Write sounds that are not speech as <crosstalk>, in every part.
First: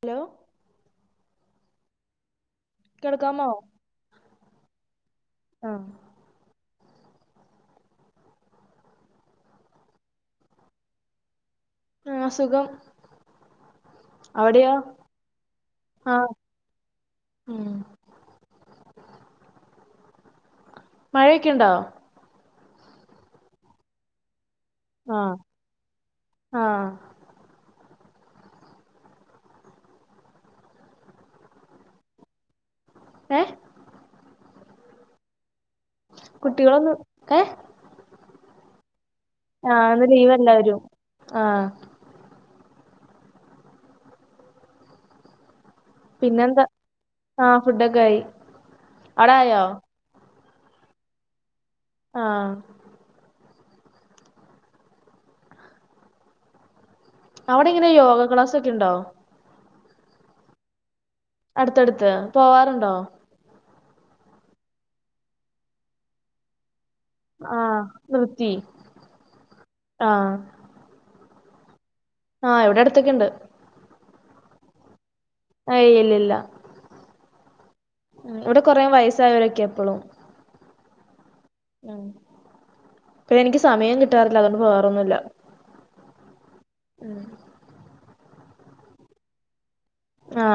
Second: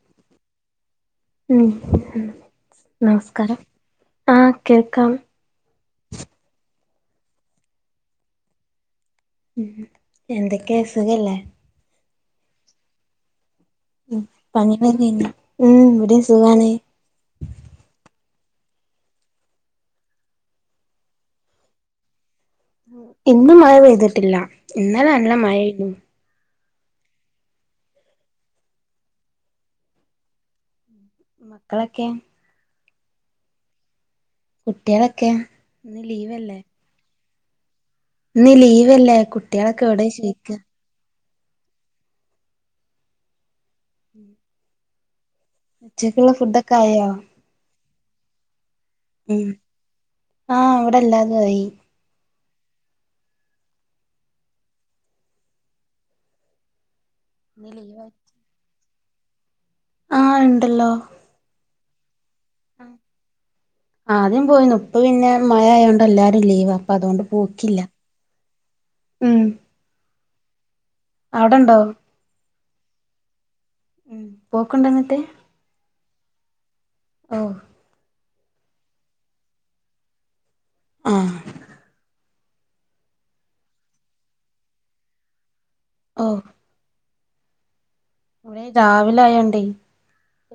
Hello ഉം ഉം നമസ്കാരം ആഹ് കേൾക്കാം ആഹ് ഉം എന്തൊക്കെയാ സുഖല്ലേ ആ സുഖം ഉം അവിടെയോ പണി <unintelligible> ഉം ഇവിടേ സുഖാണ് ആഹ് മഴയൊക്കെയിണ്ടോ ഉം ഇന്ന് മഴ പെയ്തിട്ടില്ല ഇന്നലെ നല്ല മഴയേനു ആഹ് മക്കളൊക്കെ ഏഹ് കുട്ട്യാളെക്കെ കുട്ടികളൊന്നും ഏഹ് ഇന്ന് ലീവല്ലേ കു ആ ഇന്ന് ലീവ് എല്ലാവരും ആഹ് ഉം ഉച്ചക്കുള്ള പിന്നെന്താ ഫുഡൊക്കെ ആയോ ആ ഫുഡൊക്കെ ആയി അവിടെ ഉം ആയോ ആ ഇവിടെ എല്ലാതും ആയി ആഹ് അവിടെ ഇന്ന് ഇങ്ങനെ ലീവാ യോഗ ക്ലാസൊക്കെ ഉണ്ടോ ആഹ് ഇണ്ടല്ലോ അടുത്തടുത്ത് പോവാറുണ്ടോ? ആദ്യം പോയീനു ഇപ്പോ പിന്നെ മയയായോണ്ട് എല്ലാരും ലീവാ അപ്പം അതുകൊണ്ട് ആ പോക്കില്ല ഉം ആഹ് അവിടെണ്ടോ? ആഹ് ഇവിടെ അടുത്തൊക്കെ ഇണ്ട് ഉം പോക്ക്ണ്ട് ഇന്നിട്ട് ഹേ ഇല്ല ഇല്ല ഓഹ് ഇവിടെ കുറെേ വയസായവരൊക്കെയെ ഇപ്പോളും ആഹ് ഇപ്പം എനിക്ക് സമയം കിട്ടാറില്ല അതൊണ്ട് വേറെ ഒന്നുമില്ല ഓഹ് ഉം രാവിലെ ആയതുകൊണ്ട്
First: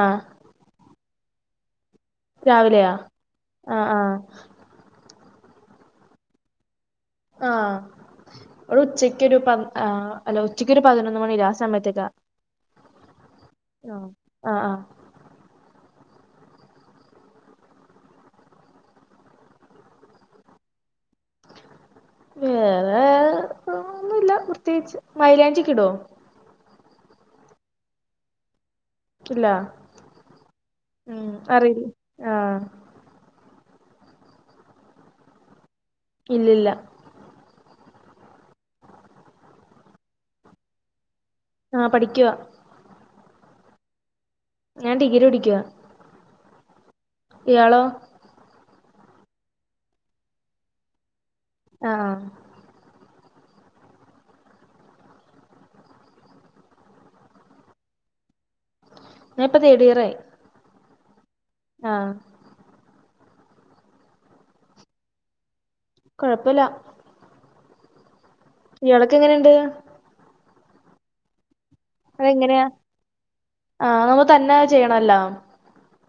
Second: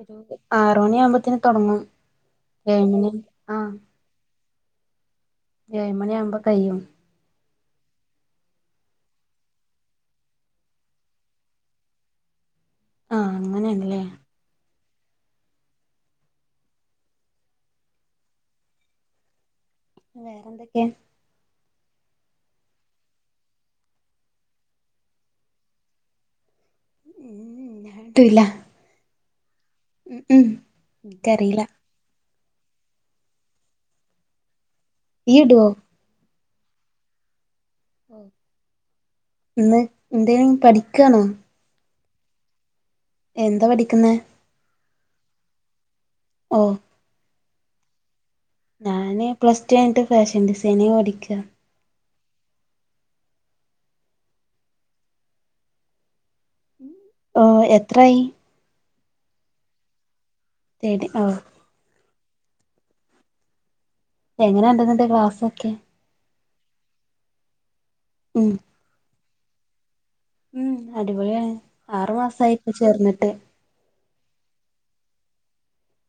ഒരു ആറ് മണിയ ആവുമ്പോഴേക്കും തുടങ്ങും രാവിലെയാ അങ്ങനെ ആഹ് ആഹ് ഏഴ് മണി ആകുബോ കഴിയും ആഹ് ഇവിടെ ഉച്ചക്ക് ഉച്ചക്ക് ഒരു പതിനൊന്ന് മണി ആ സമയത്തേക്കാ ആ അങ്ങനെയല്ലേ ആഹ് ആഹ് അഹ് വേറെ എന്തൊക്കെയാ? വേറെ ഒന്നുമില്ല പ്രത്യേകിച്ച് മൈലാഞ്ചി ഒക്കെ ഇടോ ഉം ഉം ഞാൻ ഇടൂലാ ക്കില്ല ഉം ഉം ഇനിക്ക് അറിയില ആഹ് ഈ ടോ ഇല്ല ല്ല ല്ല ഇന്ന് എന്തെല പഠിക്കണോ ആഹ പഠിക്കുവ എന്താ പഠിക്കുന്ന ഞാൻ ഡിഗ്രി പിടിക്കുവാ ഓ ഇയാളോ ഞാന് പ്ലസ് ടു കഴിഞ്ഞിട്ടോ ഫാഷൻ ഡിസൈനി പഠിക്ക ആഹ ഓ എത്രായി ഞാൻ ഇപ്പൊ തേടിയറായി തേടി ഓ ആ എങ്ങനെയുണ്ട് ക്ലാസ്സൊക്കെ കുഴപ്പല്ല ഉം ഇയള്ളക് യങ്ങന്ന് ഇണ്ട് ഉം അടിപൊളിയാണ് ആറു മാസയി ചേർന്നിട്ട് ആവുമ്പതന്നെ ചെയ്യണല്ലോ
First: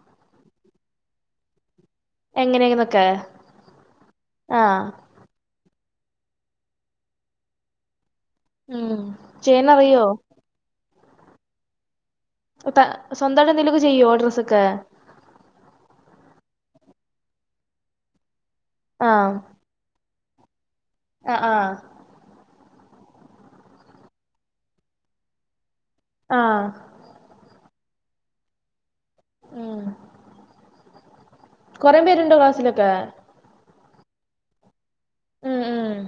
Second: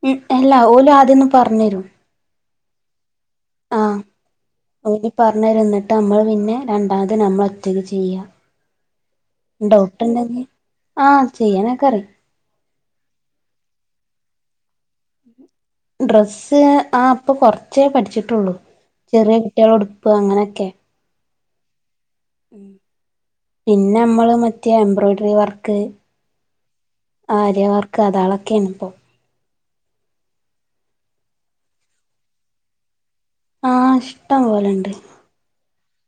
ഉ അല്ല ഓലും ആദ്യംപറന് തരുമ എങ്ങനെയന്നൊക്കെ ആഹ ഓനി പറഞ്ഞരും ന്നിട്ട് നമ്മൾ പിന്നെ രണ്ടാമത് നമ്മൾ ഒറ്റക്ക് ചെയ്യാ ഉം ചെയ്യാനറിയോ ഡൗട്ടുണ്ടെങ്കിൽ ആഹ് ചെയ്യാനൊക്കെ അറിയാം സ്വന്തം ആയിട്ടോ എന്താകിലും ചെയ്യൂ ഡ്രസ്സൊക്കെ <unintelligible> ഉം ഡ്രസ്സ് ആഹ് ഇപ്പ കൊർച്ചേ പഠിച്ചിട്ടൊള്ളു ചെറിയ കുട്ടിയേളുടുപ്പ് അങ്ങനൊക്കെ അഹ് ആഹ് പിന്നെമ്മള് മറ്റേ എംബ്രോയ്ഡറി വർക്ക് ആഹ് ആര്യ വർക്ക് അതാളൊക്കേണ് ഇപ്പം ഉം കുറ പേരുണ്ടോ ക്ലാസിലൊക്ക ആഹ് ഇഷ്ടം പോലെണ്ട് ഉം ഉം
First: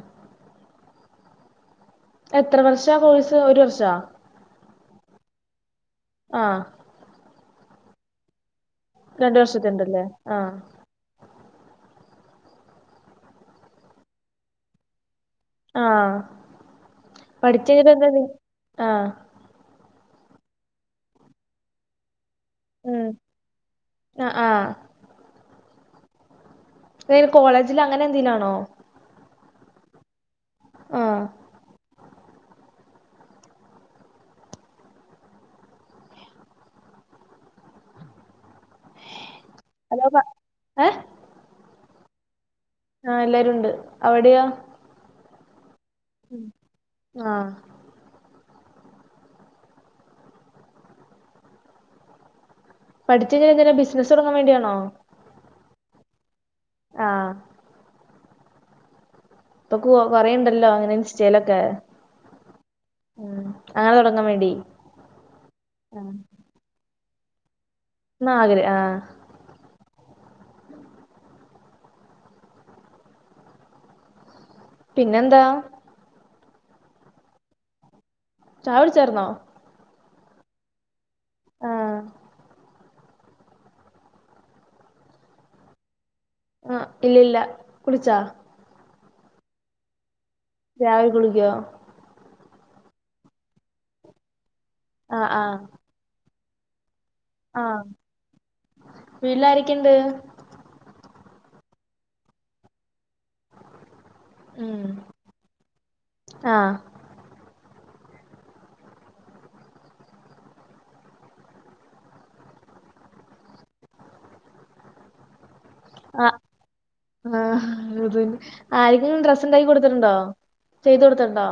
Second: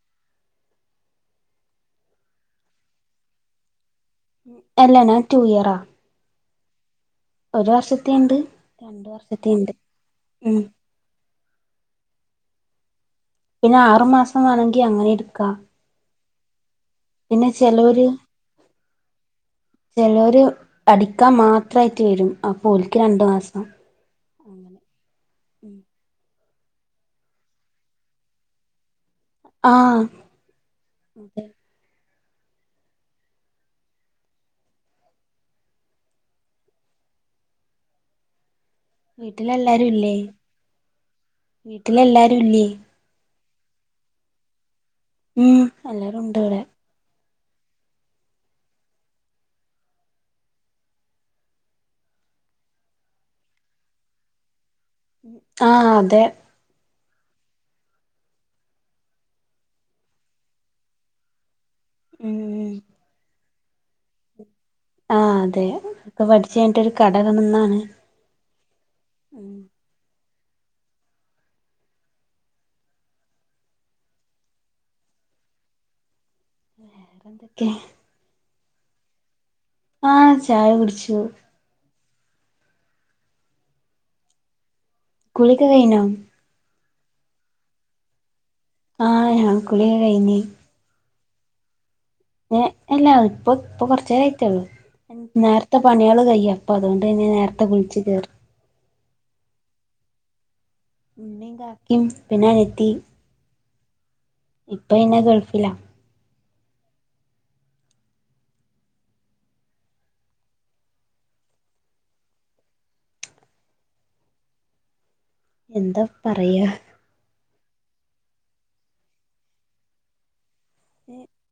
എത്ര വർഷ കോഴ്സ് ഒരു വർഷാ അല്ലഞാൻ ടൂയറാ ആഹ് ഒരു വർഷത്തെയ ഉണ്ട് രണ്ട് വർഷത്തെയ ഉണ്ട് വർഷത്തെണ്ടല്ലേ ആഹ് ഉം പിന്നെ ആറുമാസംവാണാ ങ്കി അങ്ങനെ ടുക് പിന്നെ ആഹ്പഠിച്ച യ്ത് ചെലോര് ന്തേ ആഹ് ചെലോര് അടിക്കാൻ മാത്രായിട്ട് വരും അപ്പോൽക്ക് ഉം രണ്ടു മാസം ആഹ് ആഹ അങ്ങനെ <inaudible> ഇപ്പകോളേജിൽ അങ്ങനെ എന്തിലാണോ ആഹ് ആഹ് അതോ വീട്ടിലെല്ലാരുംല്ലേ, പ ഏഹ് വീട്ടിലെല്ലാരു ല്ല്യേ? ആഹ് എല്ലാരുണ്ട് അവിടെയോ ഉം എല്ലാരും ണ്ട് ഇവടെ ആഹ പഠിച്ചെന് എന്തിന ബിസിനസ് തുടങ്ങൻ വേണ്ടിയണോ? ആഹ് അതെ ആഹ് ഇപ്പൊ കൊറയണ്ടല്ലോ അങ്ങനെ ഇൻ സ്റ്റലൊക്കെ ഉം ഉം അങ്ങനെ തുടങ്ങാൻ വേണ്ടി ആ അതെ ആ ഒക്കെ പ ഠിച്ചു കഴിഞ്ഞ ട്ടൊരു കട ഇടണം എന്നാണ് ന്നാഗ്രാഹ പിന്നെന്താ ഓക്കെ ചായ കുടിച്ചായിരുന്നോ ആഹ് ചായ കുടിച്ചു ആഹ് കുളിക്കെകഴിഞ്ഞോ ആഹ് ഇല്ല ഇല്ല കുളിച്ചാ ആഹ ഞാൻ കുളിഒകെ കയിഞ്ഞ് രാവിലെ കുളിക്കുവോ ഏഹ് അല്ലാ ഇപ്പം ഇപ്പ കൊറച്ചേ ആയിട്ടൊൾ ആഹ് ആഹ് നേരത്തെ പണികള് കയ്യാം ഇപ്പ അതൊണ്ട് തന്നെ നേരത്തേ കുളിച്ചു കേറും വീട്ടിലാരൊക്കേ ഇണ്ട് ഉമ്മേം കാക്കേം പിന്നെ ഞാൻ എത്തി ഉം ഇപ്പ എന്നാ ഗൾഫിലാ ആഹ് എന്താ ആഹ് പറയാ ആഹ് ഇതിന് ഡ്രസ്സ് ഉണ്ടാക്കി കൊടുത്തിട്ടുണ്ടോ ചെയ്തുകൊടുത്തിട്ടുണ്ടോ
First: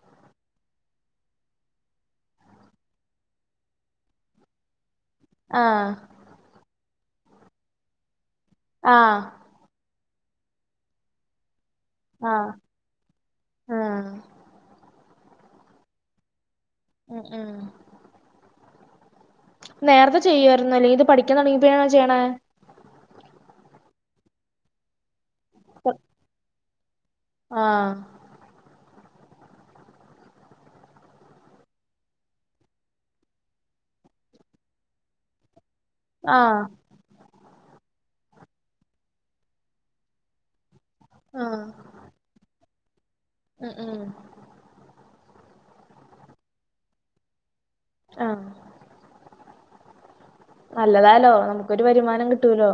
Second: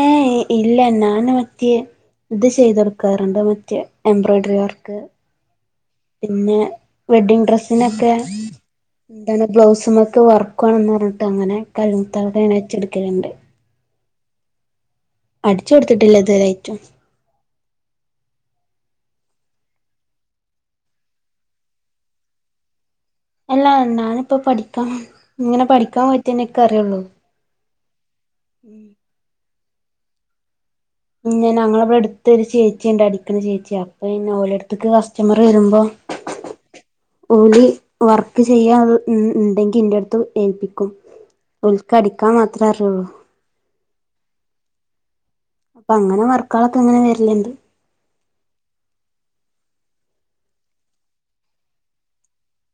ഏഹ ഇല്ല നാനു മതിയെ ഇത് ചെയ്തെടുക്കാറുണ്ടോ മറ്റെ എംബ്രോയ്ഡറി വർക്ക് ആഹ പിന്നെ വെഡിങ് ഡ്രെസ്സിനൊക്കെ ആഹ് എന്താണ് ബ്ലൗസ്മത്തെ വർക്കുവാണന്ന് റഞ്ഞിട്ട്ങ്ങനെ കൽമുത്തവ്ടെ ആഹ് വെച്ചൊട്ക്കലുണ്ട് ആഹ് അടിചൊടുത്തിട്ടില്ല ഇത് വരായിറ്റും അ ആ നേരത്തെ ചെയ്യായിരുന്നു ല്ലോ ഇത് പഠിക്കാ തൊടങ്ങിയപ്പാണോ ചെയ്യണേ അല്ലാ ഞാനിപ്പ പഠിക്കാൻ ഇങ്ങനെ പഠിക്കാൻ പോയിറ്റന്നെക്കറിയൊള്ളു ആഹ ഉം പിന്നെ ഞങ്ങളവിടെടുത്തൊരു ചേച്ചിണ്ട് അടിക്ണ ചേച്ചി അപ്പൊ പിന്നെ ഓലടുത്തക്ക് കസ്റ്റമർ വരുമ്പോ ആഹ ഓലി വർക്ക് ചെയ്യാണ്ടെങ്കി ഇന്റെ അടുത്ത് ഏൽപ്പിക്കും ഓൽക്കടിക്കാൻ മാത്രേ അറിയുള്ളൂ അ ആഹ് അപ്പൊ അങ്ങനെ വർക്കാളൊക്കെ ങ്ങനെ വരിലുണ്ട് ആഹ നല്ലതാലോ നമുക്കൊരു വരുമാനം കിട്ടൂലോ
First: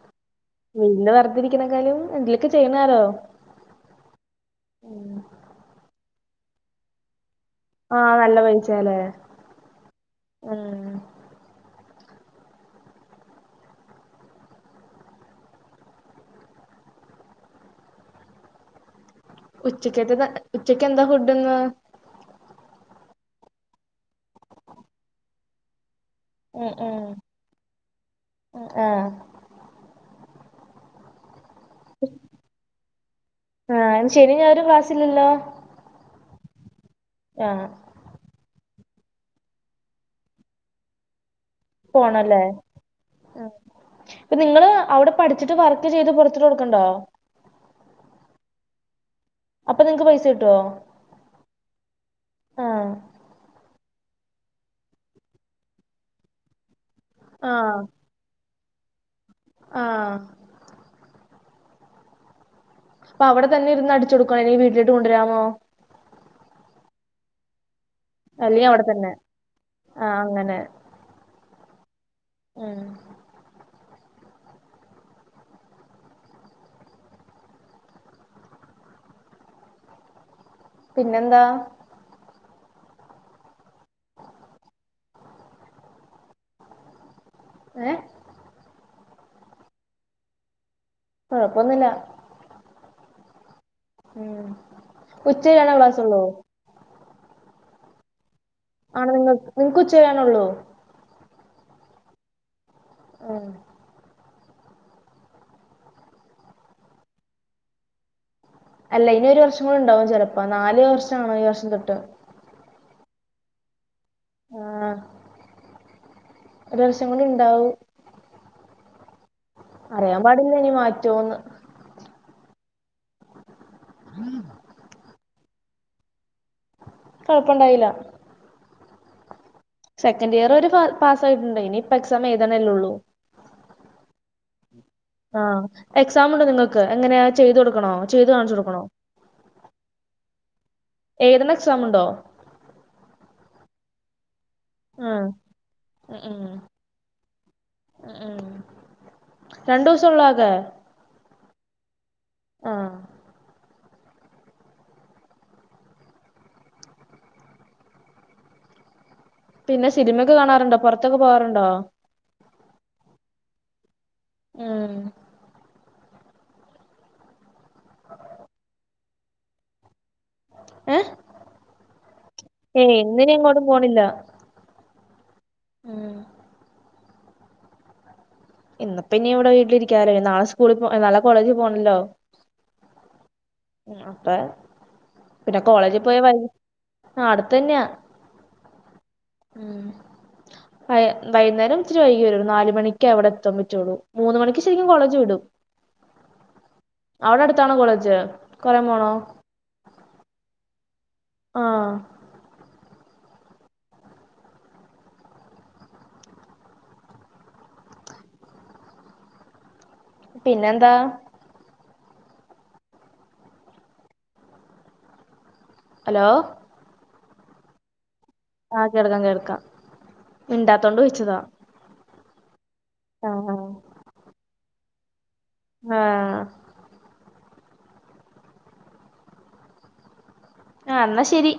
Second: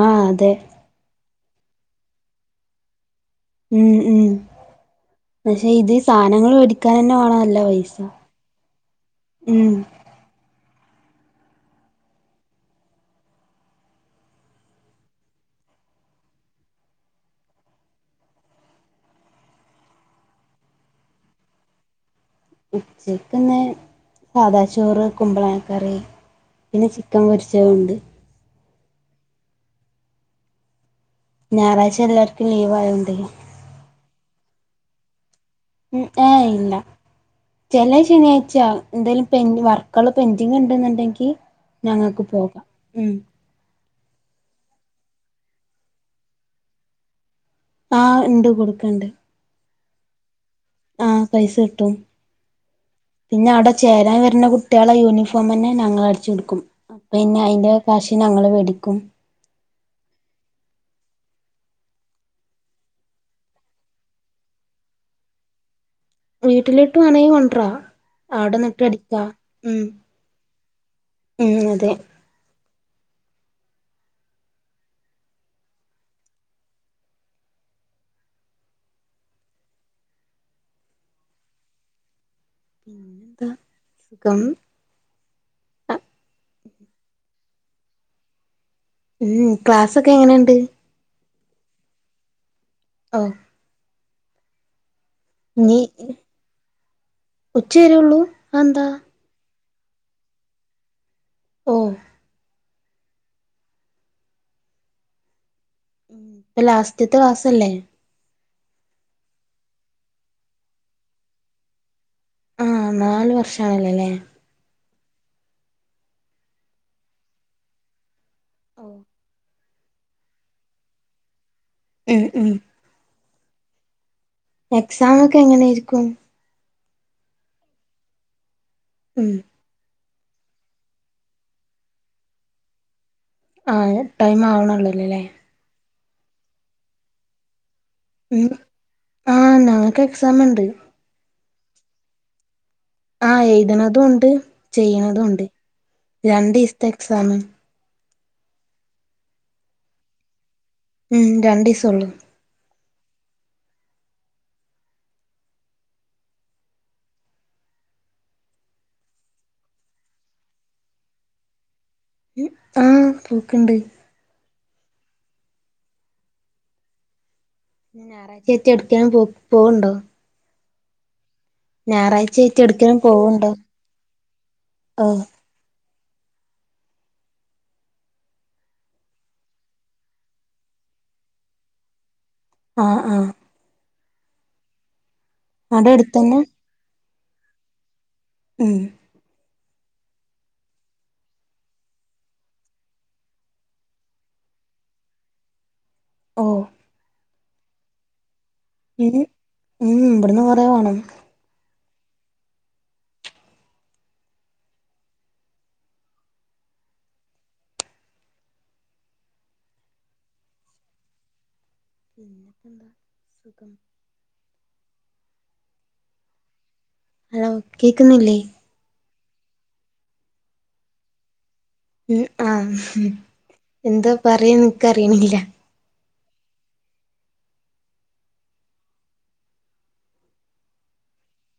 ആഹ് ആഹ അതെ പിന്ന വെർതിരിക്ക്ണേക്കാളും എന്തേലൊക്കെ ചെയ്യണാരോ മ് മ് പക്ഷെ ഇത് സാനങ്ങൾ വേടിക്കാന്നെ വേണം നല്ലപൈ ആഹ നല്ല പൈസെലെ ഉച്ചക്കെതെത് ഉച്ചക്ക് എന്താ ഫുഡ്ന്ന് ഉച്ചക്ക്ന്ന് സാദാചോറ് കുമ്പളങ്ങക്കറി പിന്നെ ചിക്കൻ പൊരിച്ചതുണ്ട് ആഹ് ആഹ് ഞായറാഴ്ച്ച എല്ലാർക്കും ലീവായോണ്ടേ ആഹ് ശനിം ഞായറും ക്ലാസ്സില്ലല്ലോ ഉം ഏഹ് ഇല്ല ആഹ് ചെല ശനിയാഴ്ച്ച എന്തേലും പെന് വർക്കള് പെന്റിങ്ങ് ഇണ്ട് എന്നുണ്ടെങ്കി ഞങ്ങക്ക് പോണല്ലേ പോകാം ഉം ഇപ്പൊ നിങ്ങള് അവിടെ പഠിച്ചിട്ട് വർക്ക് ചെയ്ത് പുറത്തോട്ട് കൊട്ക്കുണ്ടോ ആഹ് ണ്ട് കൊടുക്ക്ണ്ട് അപ്പ നിങ്ങക്ക് പൈസ കിട്ടുവോ ആഹ് പൈസ കിട്ടും ആഹ് പിന്നെ അട ചേരാൻ വരുന്ന കുട്ട്യേളെ യൂണിഫോം തന്നെ ഞങ്ങളടിച്ചു കൊടുക്കും പിന്ന അയിന്റെ ആഹ് കാ ഞങ്ങള് വേടിക്കും ആഹ് അപ്പ അവിടെ തന്നെ ഇര്ന്ന് അടിച്ച് കൊടുക്കാണോ വീട്ടിലോട്ട് കൊണ്ടുവരാമോ വീട്ടിലേട്ട് വേണെങ്കി കൊണ്ഡ്രാ അല്ലെങ്കിൽ അവിടെ അവിടെന്നിട്ടും തന്നെ അടിക്കാ ആഹ് ആഹ് അങ്ങനെ ആഹ് അതെ ആഹ് പിന്നെന്താ ന്താ സുഖം ഏഹ് ഉം ക്ലാസൊക്കെ എങ്ങനെണ്ട് കൊഴപ്പൊന്നുല്ല ഓഹ് ഉം ഉച്ച വരെയാണോ നീ ക്ലാസ് ഉള്ളൂ ഉച്ചരെള്ളൂ അതെന്താ നി നിങ്ങക്ക് ഉച്ചരെള്ളൂ ഓഹ് ആഹ് അപ്പ ലാസ്റ്റിത്തെ ക്ലാസല്ലേ അല്ല ഇനി ഒരു വർഷം കൂടി ഉണ്ടാവും ചിലപ്പോ നാല് വർഷമാണ് ഈ വർഷം തൊട്ട് ആഹ് നാല് വർഷമാണല്ലേ അല്ലേ ആഹ് ഒരു വർഷം കൂടി ഇണ്ടാവും ഓഹ് അറിയാൻ പാടില്ല ഇനി മാറ്റോന്ന് ഉം ഉം ഉം <inaudible> എക്സാം ഒക്കെ എങ്ങനാരിക്കും കൊഴപ്പണ്ടായില്ല ഉം സെക്കൻഡ് ഇയർ വരെ പാസായിട്ടുണ്ട് ഇനി ഇപ്പം എക്സാം എഴ്തണേള്ളൂ ആഹ് ടൈം ആവണോള്ളല്ലേ അല്ലേ ആഹ് എക്സാം ഉണ്ടോ നിങ്ങക്ക് എങ്ങനെയാ ചെയ്ത് കൊടുക്കണോ ചെയ്ത് ഉം കാണിച്ചു കൊടുക്കണോ ആഹ് ഞങ്ങക്ക് എക്സാം ഇണ്ട് എയ്തിണ എക്സാം ഉണ്ടോ ആഹ് എയ്തിണതും ഉണ്ട് ചെയ്യണതും ആഹ് ഉണ്ട് ഉം ഉം രണ്ട്സ്ത്തെ എക്സാം ഉം രണ്ടൂസള്ളോ ആകെ ഉം രണ്ടിസൊള്ളു ആഹ് പിന്നെ സിലിമൊക്കെ കാണാറുണ്ടോ പൊറത്തൊക്കെ പോകാറുണ്ടോ ഉ ആ പോക്ക്‌ണ്ട് ആ ന്ന് ഞാറാഴ്ച്ചായ്റ്റ് എട്ക്കേം പോ പോവ്ണ്ടോ ഏ ഞായറാഴ്ച്ചായ്റ്റ് ഏയ് എവ്ട്ക്കേലും ഇന്നിനി പോവ്ണ്ടോ എങ്ങോട്ടും പോണില്ല ആ ഉം ഇന്നിപ്പോ ഇനി ഇവിടെ വീട്ടിലിരിക്കാലോ നാളെ സ്കൂള് പോ നാളെ കോളേജിൽ പോണല്ലോ ആ ആ അപ്പെ പിന്നെ അവിടെ കോളേജി പോയ വ അടുത്തന്നെ ആ അട്ത്തെന്നാ ഉം ഉം വൈ വൈന്നേരം ഇച്ചിരി വൈകിവരുള്ളു നാല് മണിക്ക വടെ <unintelligible> മൂന്ന് മണിക്ക് ശെരിക്കും കോളേജ് വിടും ഓ അവിടെട്ത്താണോ കോളേജ് കൊറെ പോണോ ഉം ഉം ഇവ്ട്ന്ന് കൊറെ പോണം ആ പിന്നെന്താ പിന്നെപ്പെന്താ സുഖം ഹലോ ഹലോ കേക്ക്‌ന്നില്ലേ ആ കേൾക്കാം കേൾക്കാം മിണ്ടാത്തോണ്ടോയ്ച്ചതാ ഉം ആ എന്താ പറയ ൻക്ക് അറിയിണില്ല ആ ആ ന്നാ ശെരി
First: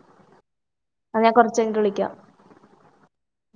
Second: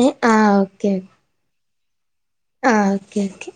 ങേ ആ ഓക്കെ അ ഞാ കൊർച്ചയ്ഞ്ട്ട് വിളിക്കാ ആ ഓക്കെ ഓക്കെ